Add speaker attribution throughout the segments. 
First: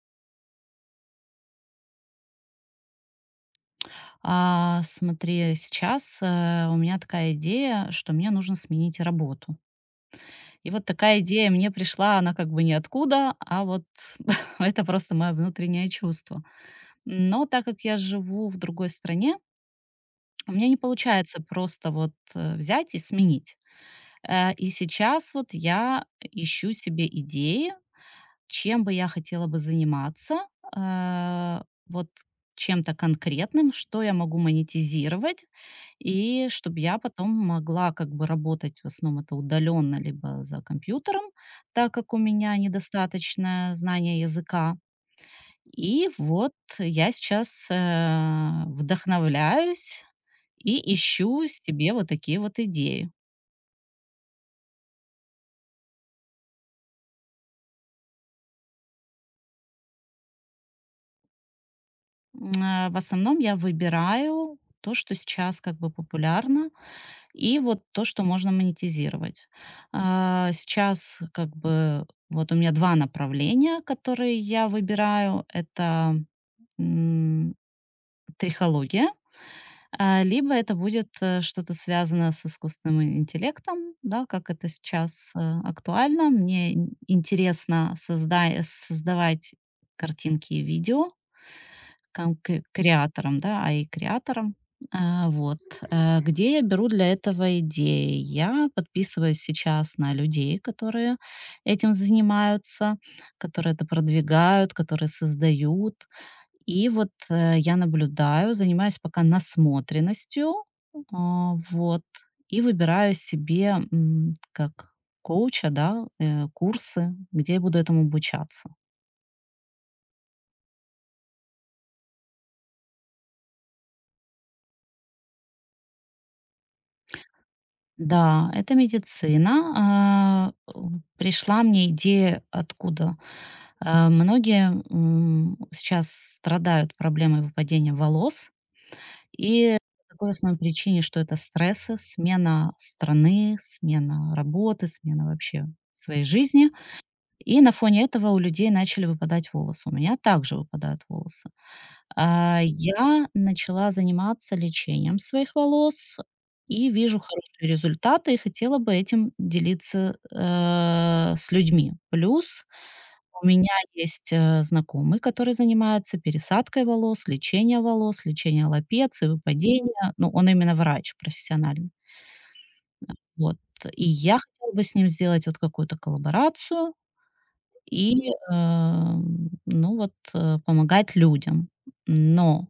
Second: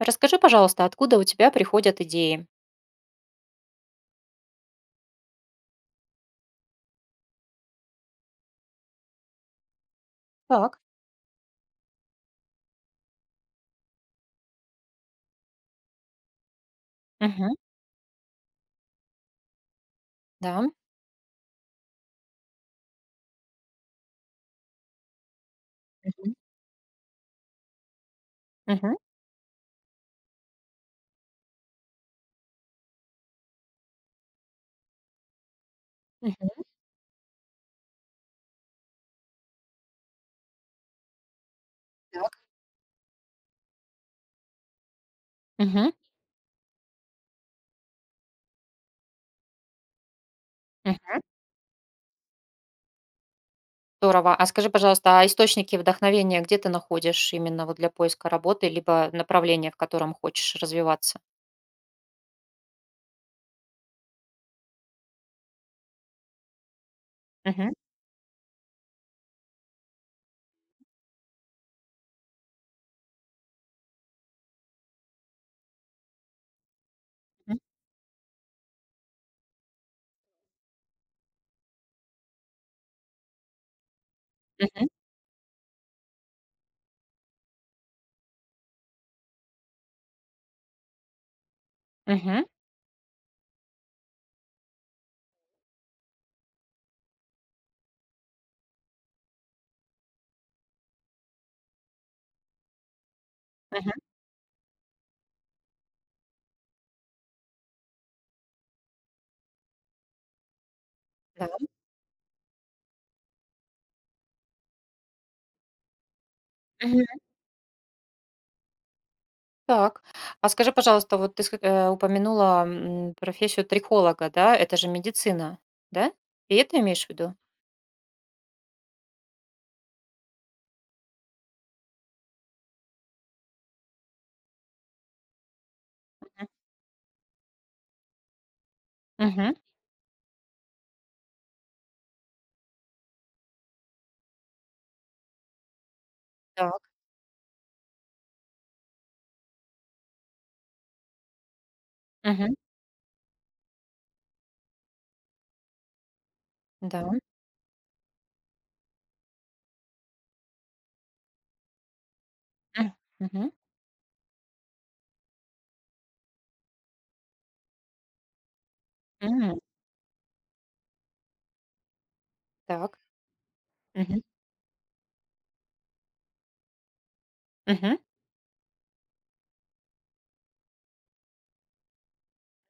Speaker 1: Расскажи, пожалуйста, откуда у тебя приходят идеи?
Speaker 2: Смотри, сейчас, у меня такая идея, что мне нужно сменить работу. И
Speaker 1: Так.
Speaker 2: вот такая идея мне пришла, она как бы ниоткуда, а вот это просто мое внутреннее чувство. Но
Speaker 1: Мгм.
Speaker 2: так как я живу в другой стране, у меня
Speaker 1: Да.
Speaker 2: не получается просто вот, взять и сменить. И сейчас вот я
Speaker 1: Мгм.
Speaker 2: ищу себе идеи. Чем бы
Speaker 1: Мгм.
Speaker 2: я хотела бы заниматься? Э, вот чем-то конкретным, что я могу монетизировать, и
Speaker 1: Мгм.
Speaker 2: чтобы я потом могла как бы работать, в основном это удаленно, либо за компьютером, так как у
Speaker 1: Так.
Speaker 2: меня недостаточное знание языка.
Speaker 1: Мгм.
Speaker 2: И вот я сейчас вдохновляюсь и
Speaker 1: Мгм.
Speaker 2: ищу себе вот такие вот идеи.
Speaker 1: Здорово. А скажи, пожалуйста, источники вдохновения где ты находишь именно вот для поиска работы, либо направления, в котором хочешь развиваться?
Speaker 2: В основном я выбираю то, что сейчас как бы популярно, и
Speaker 1: Мгм.
Speaker 2: вот то, что можно монетизировать. Сейчас как бы вот у меня 2 направления, которые я выбираю. Это, м,
Speaker 1: Мгм.
Speaker 2: трихология, либо это будет, что-то связанное с искусственным интеллектом, да, как это
Speaker 1: Мгм.
Speaker 2: сейчас, актуально. Мне ин интересно создай создавать картинки и видео. Кам
Speaker 1: Мгм.
Speaker 2: к креатором, да, AI-креатором. А, вот, Где я беру для этого идеи? Я подписываюсь сейчас на людей, которые этим занимаются, которые это
Speaker 1: Мгм.
Speaker 2: продвигают, которые создают. И вот, я наблюдаю, занимаюсь пока насмотренностью,
Speaker 1: Да.
Speaker 2: а, вот, и выбираю себе, как коуча, да,
Speaker 1: Мгм.
Speaker 2: курсы, где я буду этому обучаться.
Speaker 1: Так. А скажи, пожалуйста, вот упомянула профессию трихолога, да? Это же медицина, да? И это имеешь в виду?
Speaker 2: Да, это медицина. А, у Пришла мне идея откуда. Многие сейчас страдают проблемой выпадения волос.
Speaker 1: Мгм.
Speaker 2: И по такой основной причине, что это стрессы, смена страны, смена работы, смена вообще своей жизни.
Speaker 1: Так.
Speaker 2: И на фоне этого у людей начали выпадать волосы. У меня также выпадают волосы.
Speaker 1: Мгм.
Speaker 2: Я начала заниматься лечением своих волос и
Speaker 1: Да.
Speaker 2: вижу хорошие результаты, и хотела бы этим делиться, с людьми. Плюс
Speaker 1: М.
Speaker 2: у
Speaker 1: Мгм.
Speaker 2: меня есть, знакомый, который занимается пересадкой волос, лечением лапеции,
Speaker 1: М.
Speaker 2: выпадения. Ну, он именно врач профессиональный.
Speaker 1: Так.
Speaker 2: Вот. И
Speaker 1: Мгм.
Speaker 2: я хотела бы с ним сделать вот какую-то коллаборацию
Speaker 1: Мгм.
Speaker 2: и, помогать людям. Но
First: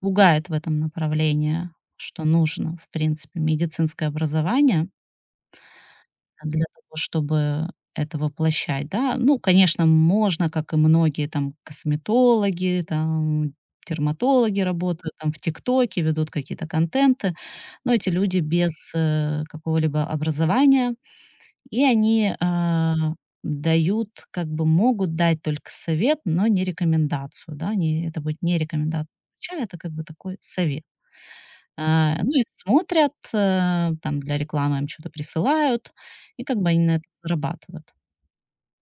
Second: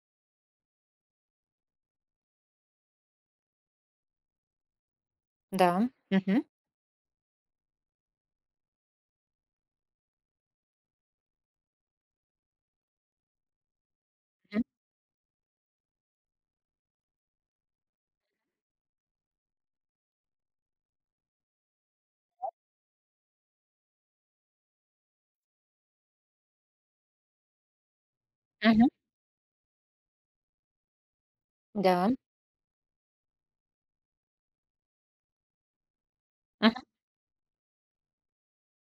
Speaker 2: пугает в этом направлении, что нужно, в принципе, медицинское образование
Speaker 1: Да. Мгм.
Speaker 2: для того, чтобы это воплощать, да. Ну, конечно, можно, как и многие там косметологи, там дерматологи
Speaker 1: Мгм.
Speaker 2: работают, там в "Тиктоке" ведут какие-то контенты, но эти люди без, какого-либо образования, и они, дают, как бы могут дать только совет, но не рекомендацию, да. Не это будет не
Speaker 1: Мгм.
Speaker 2: рекомендация врача, это как бы такой совет.
Speaker 1: Да.
Speaker 2: Ну, их смотрят, там для рекламы им что то присылают, и как бы они
Speaker 1: Мгм.
Speaker 2: на это зарабатывают.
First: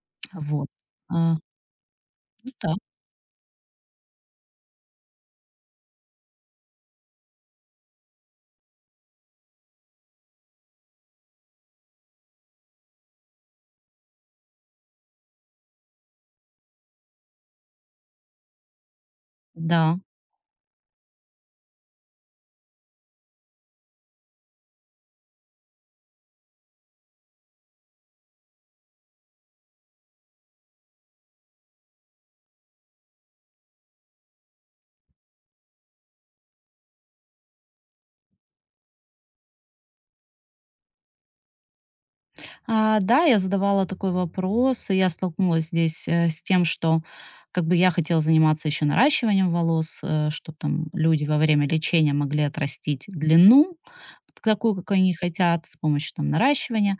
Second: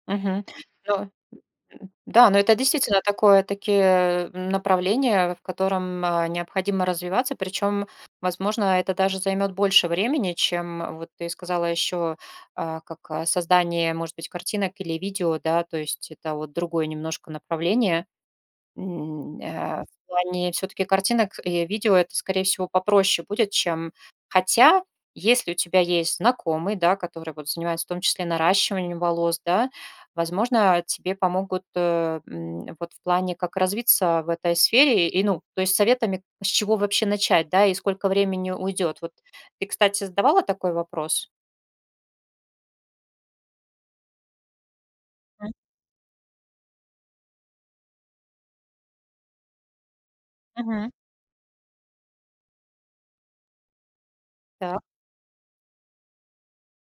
Speaker 1: Мгм.
Speaker 2: Вот.
Speaker 1: Но,
Speaker 2: А,
Speaker 1: но
Speaker 2: ну
Speaker 1: это
Speaker 2: да,
Speaker 1: действительно такое такие направления, в котором, необходимо развиваться. Причем, возможно, это даже займет больше времени, чем вот ты сказала еще, создание, может быть, картинок или видео, да. То есть это вот другое немножко направление.
Speaker 2: да.
Speaker 1: В плане все таки картинок и видео это, скорее всего, попроще будет, чем хотя, если у тебя есть знакомый, да, который вот занимается в том числе наращиванием волос, да, возможно, тебе помогут, вот в плане, как развиться в этой сфере. И, ну, то есть советами, с чего вообще начать, да, и сколько времени уйдет. Вот ты, кстати, задавала такой вопрос?
Speaker 2: Да, я задавала такой вопрос, и я
Speaker 1: М,
Speaker 2: столкнулась здесь, с тем, что как бы я хотела заниматься еще наращиванием волос, чтоб там
Speaker 1: мгм.
Speaker 2: люди во время лечения могли отрастить длину, т такую,
Speaker 1: Так.
Speaker 2: какую они хотят, с помощью там наращивания.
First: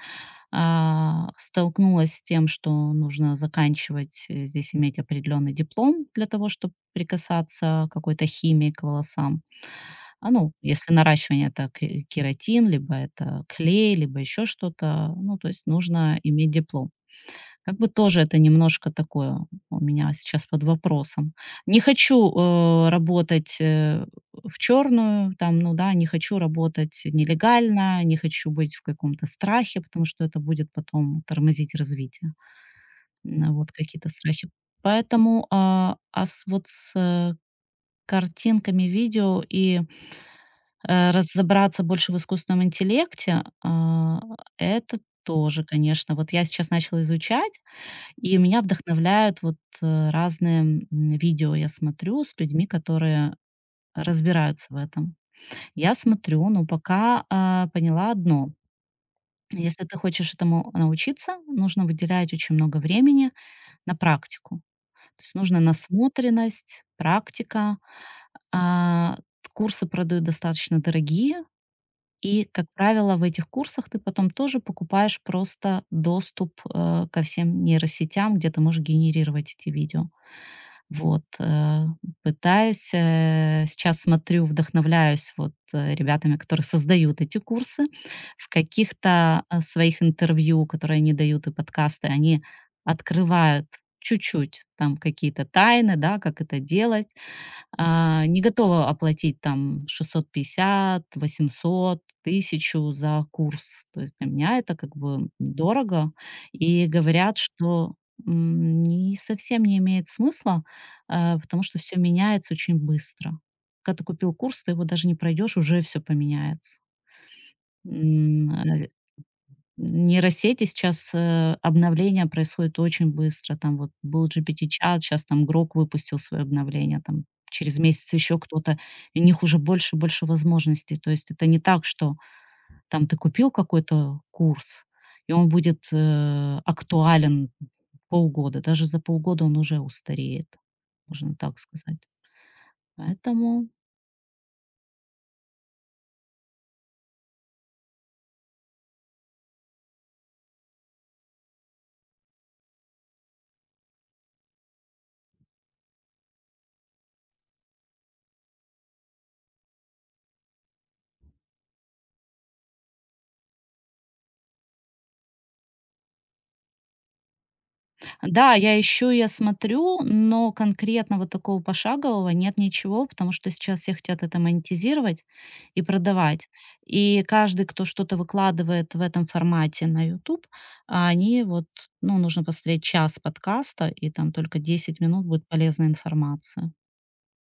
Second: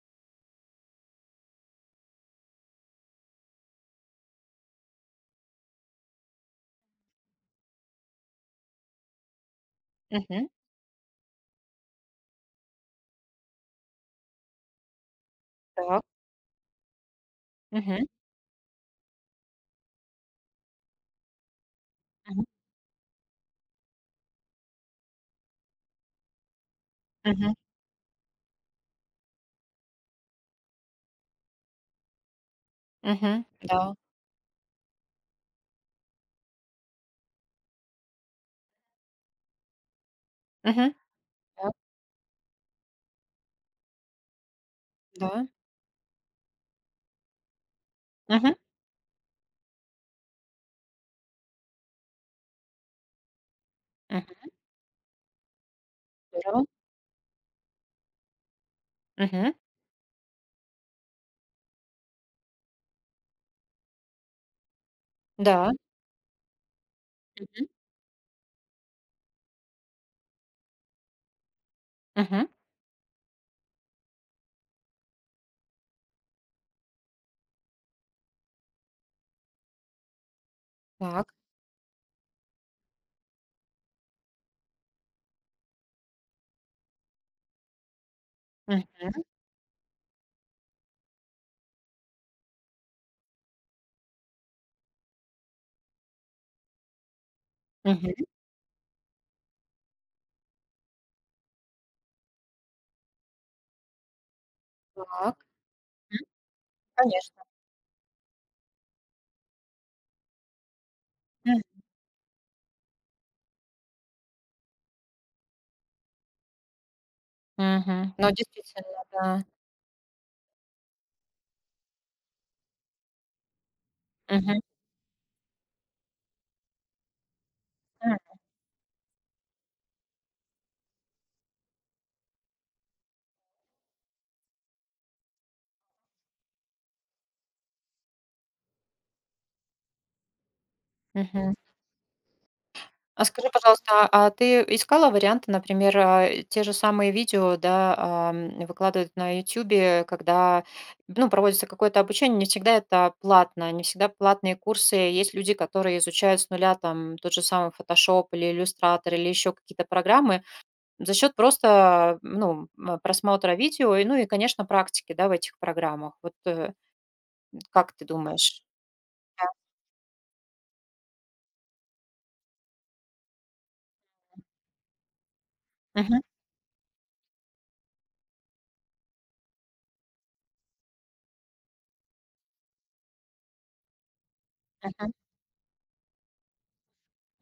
Speaker 2: Столкнулась с тем, что нужно заканчивать, здесь иметь определенный диплом для того, чтобы прикасаться к какой-то химии к волосам.
Speaker 1: Мгм.
Speaker 2: Ну, если это ке кератин, либо это клей, либо еще что-то, ну, то есть
Speaker 1: Так.
Speaker 2: нужно иметь диплом. Как бы
Speaker 1: Мгм.
Speaker 2: тоже это немножко такое у меня сейчас под вопросом. Не хочу,
Speaker 1: Мгм.
Speaker 2: работать, в черную, там, ну да, не хочу работать
Speaker 1: Мгм.
Speaker 2: нелегально, не хочу быть в каком-то страхе, потому что это будет потом тормозить развитие.
Speaker 1: Мгм.
Speaker 2: Вот
Speaker 1: Да.
Speaker 2: какие-то страхи. Поэтому, с вот с картинками, видео и,
Speaker 1: Мгм. Да,
Speaker 2: разобраться больше в искусственном интеллекте, это
Speaker 1: да.
Speaker 2: тоже, конечно. Вот я сейчас начала изучать и
Speaker 1: Мгм.
Speaker 2: меня вдохновляют вот, разные, видео я смотрю с людьми, которые
Speaker 1: Мгм.
Speaker 2: разбираются в этом. Я смотрю,
Speaker 1: Здорово.
Speaker 2: но пока, поняла одно:
Speaker 1: Мгм.
Speaker 2: если ты хочешь этому научиться, нужно выделять очень много времени на практику. То есть нужна
Speaker 1: Да.
Speaker 2: насмотренность,
Speaker 1: Мгм.
Speaker 2: практика. А, Курсы продают достаточно дорогие, и,
Speaker 1: Мгм.
Speaker 2: как правило, в этих курсах ты потом тоже покупаешь просто доступ, ко всем нейросетям, где ты можешь генерировать эти видео. Вот,
Speaker 1: Так.
Speaker 2: э, Пытаюсь, сейчас смотрю, вдохновляюсь вот, ребятами, которые создают эти курсы. В
Speaker 1: Мгм.
Speaker 2: каких-то, своих интервью, которые они дают, и подкасты, они открывают чуть-чуть там какие-то тайны, да, как это делать.
Speaker 1: Мгм.
Speaker 2: Не готова оплатить там 650, 800, 1000 за курс. То есть для меня это как бы
Speaker 1: Так.
Speaker 2: дорого.
Speaker 1: М,
Speaker 2: И говорят,
Speaker 1: конечно.
Speaker 2: что не совсем не имеет смысла, потому
Speaker 1: М.
Speaker 2: что все меняется очень быстро. Когда ты купил курс, ты его даже не пройдешь, уже все поменяется.
Speaker 1: Мгм. Но
Speaker 2: М, а,
Speaker 1: действительно, да.
Speaker 2: Нейросети сейчас, обновления происходят очень быстро. Там вот был
Speaker 1: Мгм.
Speaker 2: GPT-чат, сейчас там "Грок" выпустил свое обновление, там через месяц
Speaker 1: М.
Speaker 2: еще кто-то. И у них уже больше и больше возможностей. То есть это не так, что там ты купил какой-то курс, и он будет, актуален полгода. Даже за полгода он уже устареет, можно
Speaker 1: Мгм.
Speaker 2: так сказать.
Speaker 1: А скажи,
Speaker 2: Поэтому
Speaker 1: пожалуйста, ты искала варианты, например, те же самые видео, да, выкладывают на ютубе когда, ну, проводится какое-то обучение. Не всегда это платно, не всегда платные курсы. Есть люди, которые изучают с нуля там тот же самый "Фотошоп" или "Иллюстратор", или еще какие-то программы. За счет просто, ну, просмотра видео и, ну, и, конечно, практики, да, в этих программах. Вот, как ты
Speaker 2: да,
Speaker 1: думаешь?
Speaker 2: я ищу, я
Speaker 1: Да.
Speaker 2: смотрю, но конкретно вот такого пошагового нет ничего, потому что сейчас все хотят это монетизировать и
Speaker 1: Мгм.
Speaker 2: продавать. И каждый, кто что-то выкладывает в этом формате на YouTube, а, они вот, ну, нужно посмотреть час подкаста, и там только 10
Speaker 1: Мгм.
Speaker 2: минут будет полезная информация.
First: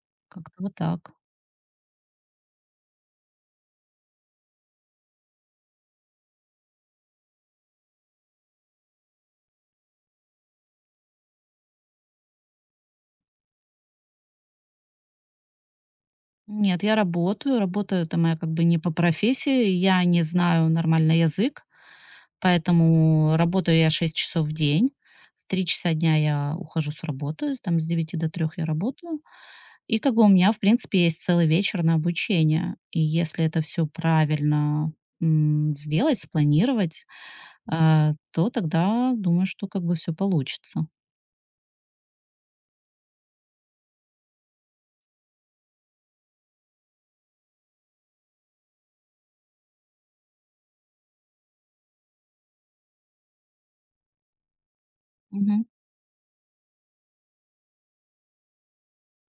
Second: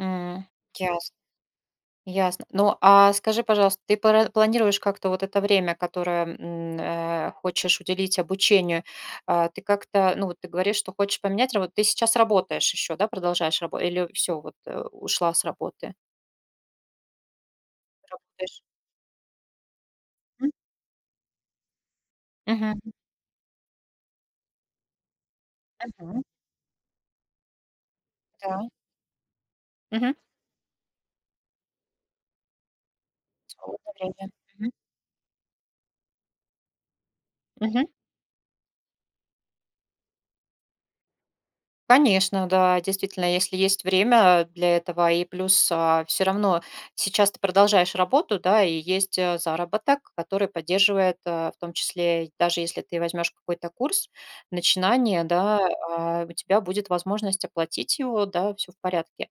Speaker 1: М.
Speaker 2: Как-то вот так.
Speaker 1: Ясно. Ясно. Ну, а скажи, пожалуйста, ты пара планируешь как-то вот это время, которое, хочешь уделить обучению, ты как-то, ну, вот ты говоришь, что хочешь поменять работу. Ты сейчас работаешь еще, да, продолжаешь рабо или все вот, ушла с работы?
Speaker 2: Нет, я работаю. Работа- это моя как
Speaker 1: Работаешь.
Speaker 2: бы не по профессии. Я не
Speaker 1: М.
Speaker 2: знаю нормально язык,
Speaker 1: Мгм.
Speaker 2: поэтому работаю я 6 часов в день. В 3 часа дня
Speaker 1: Мгм.
Speaker 2: я ухожу с работы, с там с 9 до 3 я
Speaker 1: Да.
Speaker 2: работаю. И
Speaker 1: Мгм.
Speaker 2: как бы у меня, в принципе, есть целый вечер на обучение. И если это все
Speaker 1: Свободное время. Мгм.
Speaker 2: правильно, сделать, спланировать,
Speaker 1: Мгм.
Speaker 2: то тогда думаю, что как бы все получится.
Speaker 1: Конечно, да, действительно, если есть время для этого, и плюс все равно сейчас ты продолжаешь работу, да, и есть заработок, который поддерживает, в том числе, даже если ты возьмешь какой-то курс, начинание, да,
Speaker 2: Мгм.
Speaker 1: у тебя будет возможность оплатить его, да, все в порядке.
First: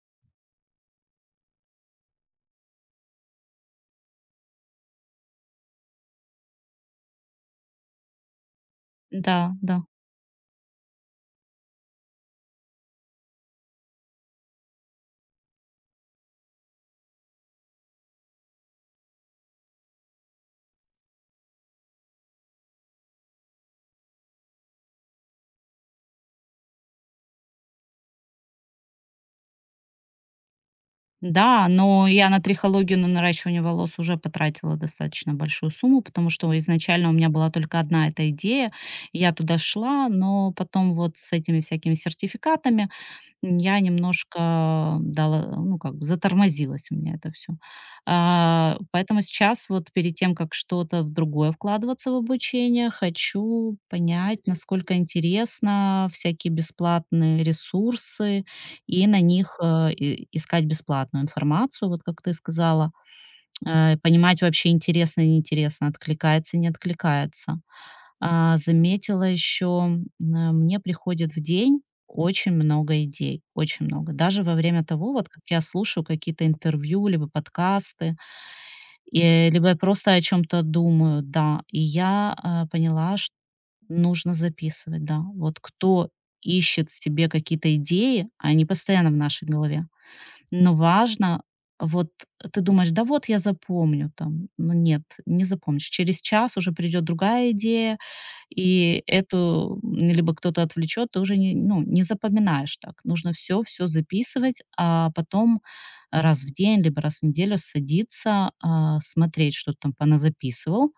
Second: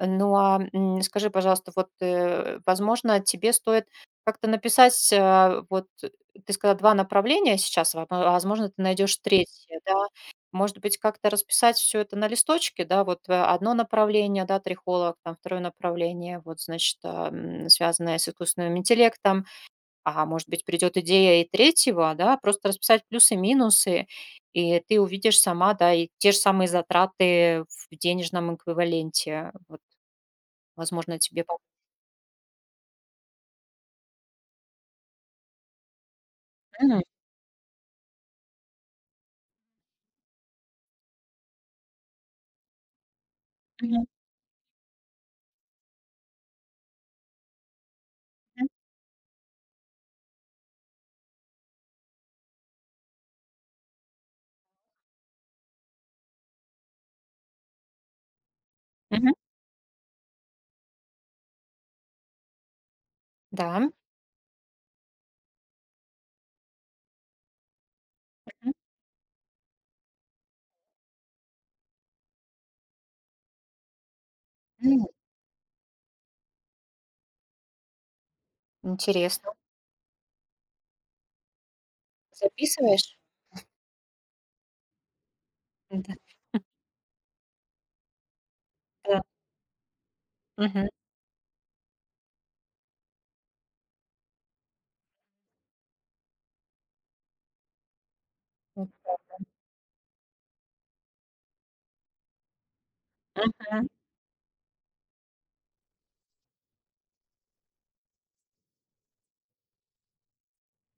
Speaker 1: Ну, скажи, пожалуйста, вот, возможно, тебе стоит как-то написать, вот ты сказала 2 направления сейчас, во а возможно, ты найдешь
Speaker 2: Да,
Speaker 1: третье,
Speaker 2: да.
Speaker 1: да. Может быть, как-то расписать все это на листочке, да, вот, 1-е направление, да, трихолог, там второе направление, вот, значит, связанное с искусственным интеллектом, может быть, придет идея и третьего, да. Просто расписать плюсы, минусы, и ты увидишь сама, да, и те же самые затраты в денежном эквиваленте. Вот. Возможно, тебе помо
Speaker 2: Да, но я на трихологию, на наращивание волос уже потратила достаточно большую сумму, потому что
Speaker 1: Мгм.
Speaker 2: изначально у меня была только одна эта идея. Я туда шла, но потом вот с этими всякими сертификатами я
Speaker 1: Мгм.
Speaker 2: немножко дала, ну, как бы затормозилось у меня это все,
Speaker 1: Мгм.
Speaker 2: поэтому сейчас вот перед тем, как что-то в другое вкладываться в обучение, хочу понять, насколько интересно всякие бесплатные ресурсы и на них, и искать бесплатную информацию, вот как ты сказала.
Speaker 1: Да.
Speaker 2: Понимать вообще интересно, неинтересно, откликается, не откликается.
Speaker 1: Мгм.
Speaker 2: Заметила еще, мне приходит в день очень много идей, очень много. Даже во время
Speaker 1: М.
Speaker 2: того, вот как я слушаю какие-то интервью, либо подкасты, и,
Speaker 1: Интересно.
Speaker 2: либо я просто о чем-то думаю, да. И я
Speaker 1: Записываешь?
Speaker 2: поняла, что нужно записывать, да. Вот кто
Speaker 1: Да,
Speaker 2: ищет себе какие-то идеи, они постоянно в
Speaker 1: да.
Speaker 2: нашей голове. Но
Speaker 1: Мгм.
Speaker 2: важно, вот ты думаешь, да вот я запомню там, но нет, не запомнишь. Через час уже придет другая идея,
Speaker 1: М.
Speaker 2: и эту либо кто-то отвлечет, ты уже не, ну, не запоминаешь так. Нужно все-все
Speaker 1: Мгм.
Speaker 2: записывать, а потом раз в день, либо раз в неделю садиться, смотреть, что ты там поназаписывал,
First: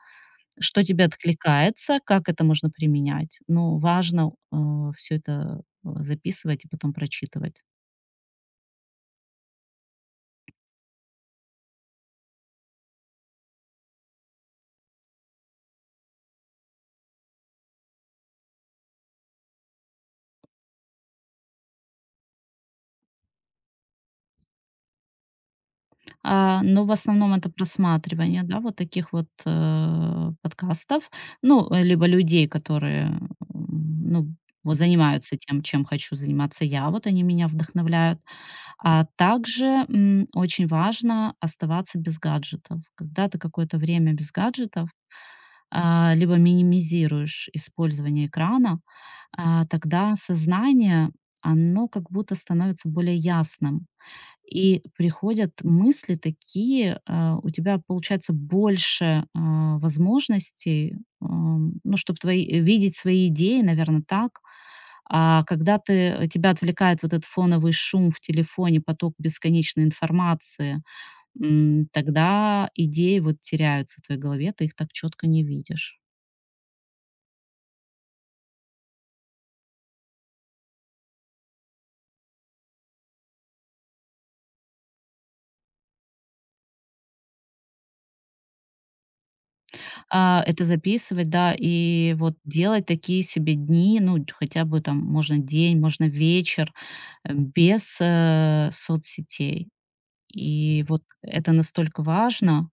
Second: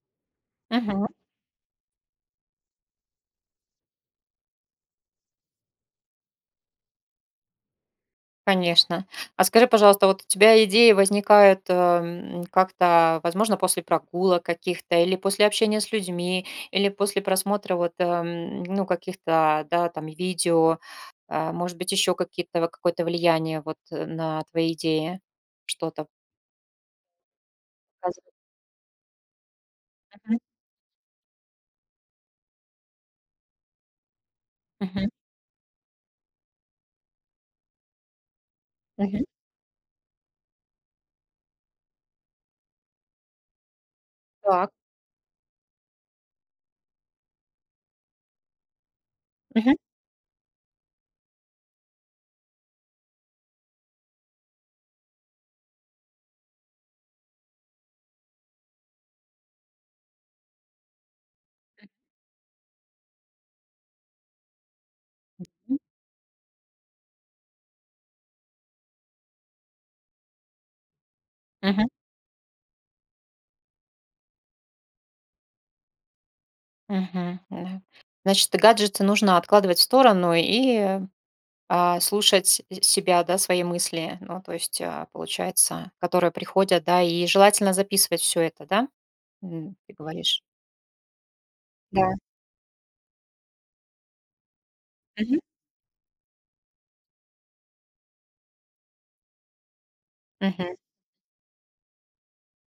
Speaker 2: что тебе
Speaker 1: Мгм.
Speaker 2: откликается, как это можно применять. Ну, важно все это записывать и потом прочитывать.
Speaker 1: Конечно. А скажи, пожалуйста, вот у тебя идеи возникают, как-то, возможно, после прогулок каких-то или после общения с людьми, или после просмотра вот, ну, каких-то, да, там, видео, может быть, еще какие-то какое-то влияние вот, на твои идеи что-то
Speaker 2: Но в основном это
Speaker 1: показывает?
Speaker 2: просматривание, да, вот таких вот,
Speaker 1: Мгм.
Speaker 2: подкастов. Ну, либо людей, которые, ну, вот
Speaker 1: Мгм.
Speaker 2: занимаются тем, чем хочу заниматься я. Вот они меня вдохновляют. А
Speaker 1: Мгм.
Speaker 2: также, очень важно оставаться без гаджетов. Когда ты какое-то время без
Speaker 1: Так.
Speaker 2: гаджетов, либо минимизируешь использование экрана,
Speaker 1: Мгм.
Speaker 2: тогда сознание, оно как будто становится более ясным. И приходят мысли такие, у тебя получается больше возможностей, ну, чтобы твои, видеть свои идеи, наверное, так. А когда
Speaker 1: Мгм.
Speaker 2: ты, тебя отвлекает вот этот фоновый шум в телефоне, поток бесконечной информации,
Speaker 1: Мгм.
Speaker 2: тогда идеи вот теряются в твоей голове, ты их так четко не видишь.
Speaker 1: Да. Значит, гаджеты нужно откладывать в сторону и, слушать с себя, да, свои мысли, ну, то есть, получается, которые приходят, да, и желательно записывать все это, да? Ты говоришь.
Speaker 2: Это записывать, да,
Speaker 1: Да.
Speaker 2: и вот делать такие себе дни, ну, хотя бы там можно
Speaker 1: Мгм.
Speaker 2: день, можно вечер, без соцсетей.
Speaker 1: Мгм.
Speaker 2: И вот это настолько важно.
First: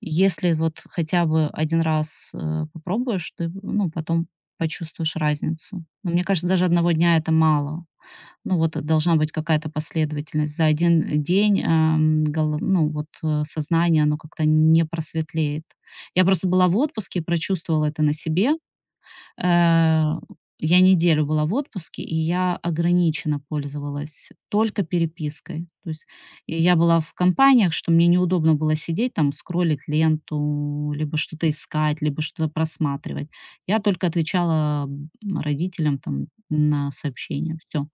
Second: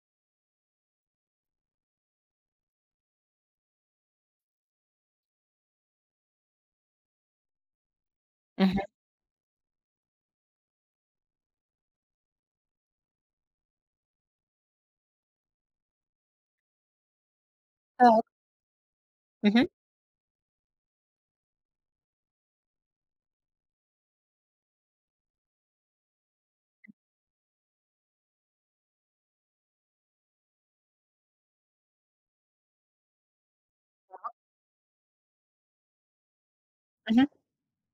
Speaker 2: Если вот хотя бы один раз, попробуешь, ты, ну, потом почувствуешь разницу. Но мне кажется, даже одного дня это мало. Ну, вот
Speaker 1: Мгм.
Speaker 2: э, должна быть какая-то последовательность. За один день, ам, гол ну, вот, сознание, оно как-то не просветлеет. Я просто была в отпуске и прочувствовала это на
Speaker 1: Так.
Speaker 2: себе.
Speaker 1: Мгм.
Speaker 2: Э, я неделю была в отпуске, и я ограниченно пользовалась только перепиской. То есть и я была в компаниях, что мне неудобно было сидеть там, скроллить ленту, либо что-то искать, либо что-то просматривать. Я только отвечала, родителям там на
Speaker 1: Мгм.
Speaker 2: сообщения. Все.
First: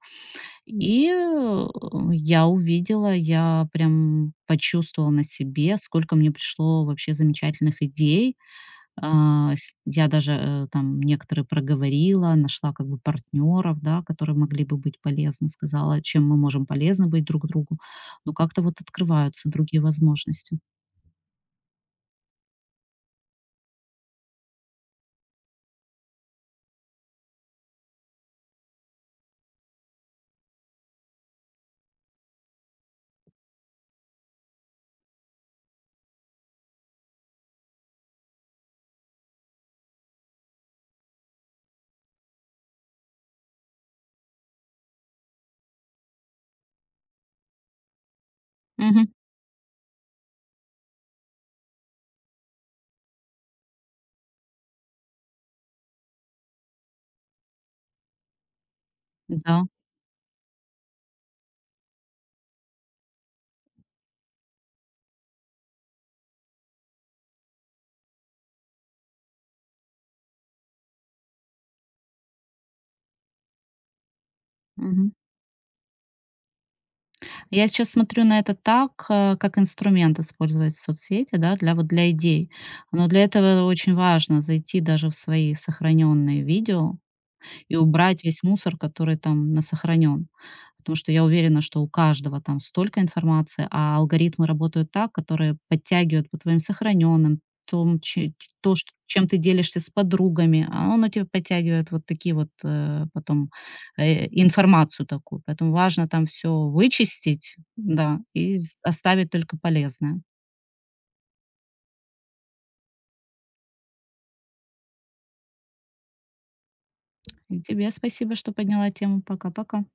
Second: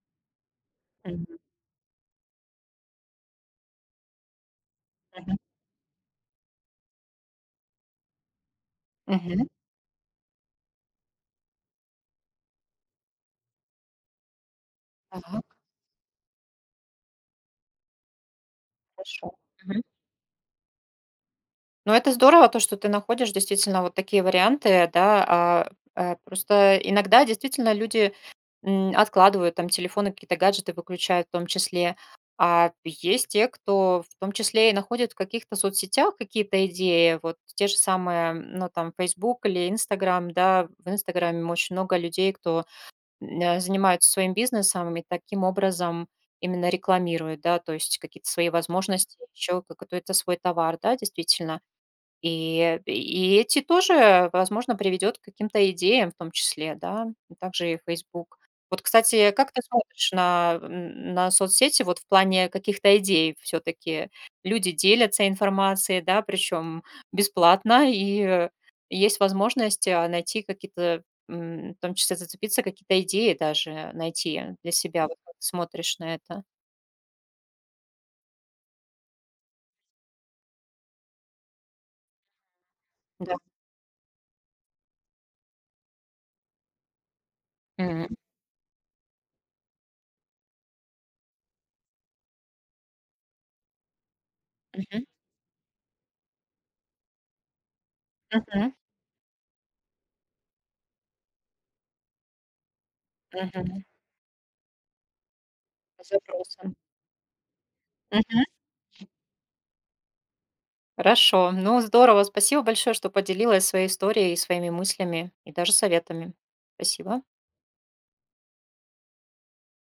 Speaker 2: И,
Speaker 1: Мгм.
Speaker 2: э, я увидела, я прям почувствовала на
Speaker 1: Мгм.
Speaker 2: себе, сколько мне пришло вообще замечательных идей.
Speaker 1: Мгм.
Speaker 2: А, с Я даже, там некоторые проговорила, нашла как бы партнеров, да, которые могли бы быть
Speaker 1: Так.
Speaker 2: полезны, сказала, чем мы можем полезны быть друг другу. Но как-то вот
Speaker 1: Хорошо.
Speaker 2: открываются другие
Speaker 1: Мгм.
Speaker 2: возможности.
Speaker 1: Ну, это здорово, то, что ты находишь действительно вот такие варианты, да. Просто иногда действительно люди откладывают там телефоны, какие-то гаджеты выключают в том числе. А есть те, кто в том числе и находит в каких-то соцсетях какие-то идеи, вот те же самые, ну, там, Facebook или Instagram, да, в Инстаграме очень много людей, кто занимаются своим бизнесом и таким образом именно рекламируют, да, то есть какие-то свои
Speaker 2: Мгм.
Speaker 1: возможности, еще какой-то свой товар, да, действительно. И эти тоже, возможно, приведет к каким-то идеям в том числе, да, и также и Facebook. Вот, кстати, как ты
Speaker 2: Да.
Speaker 1: смотришь на соцсети вот в плане каких-то идей? Все таки люди делятся информацией, да, причем бесплатно, и есть возможность, найти какие-то, в том числе зацепиться, какие-то идеи даже найти для себя.
Speaker 2: Мгм.
Speaker 1: Вот как ты смотришь на это?
Speaker 2: Я сейчас смотрю на это так, как инструмент использовать соцсети, да, для вот для идей. Но для
Speaker 1: Да.
Speaker 2: этого очень важно зайти даже в свои сохраненные видео и
Speaker 1: М.
Speaker 2: убрать весь мусор, который там насохранен. Потому что я уверена, что у каждого там столько информации, а алгоритмы работают
Speaker 1: Мгм.
Speaker 2: так, которые подтягивают по твоим сохраненным, том, че- т-
Speaker 1: Мгм.
Speaker 2: то, что- чем ты делишься с подругами, а оно тебе подтягивает вот такие вот
Speaker 1: Мгм.
Speaker 2: информацию такую. Поэтому важно там все
Speaker 1: Запросы.
Speaker 2: вычистить, да, и оставить только полезное.
Speaker 1: Хорошо. Ну, здорово. Спасибо большое, что поделилась своей историей и своими мыслями, и даже советами. Спасибо.
Speaker 2: И тебе спасибо, что подняла тему. Пока-пока.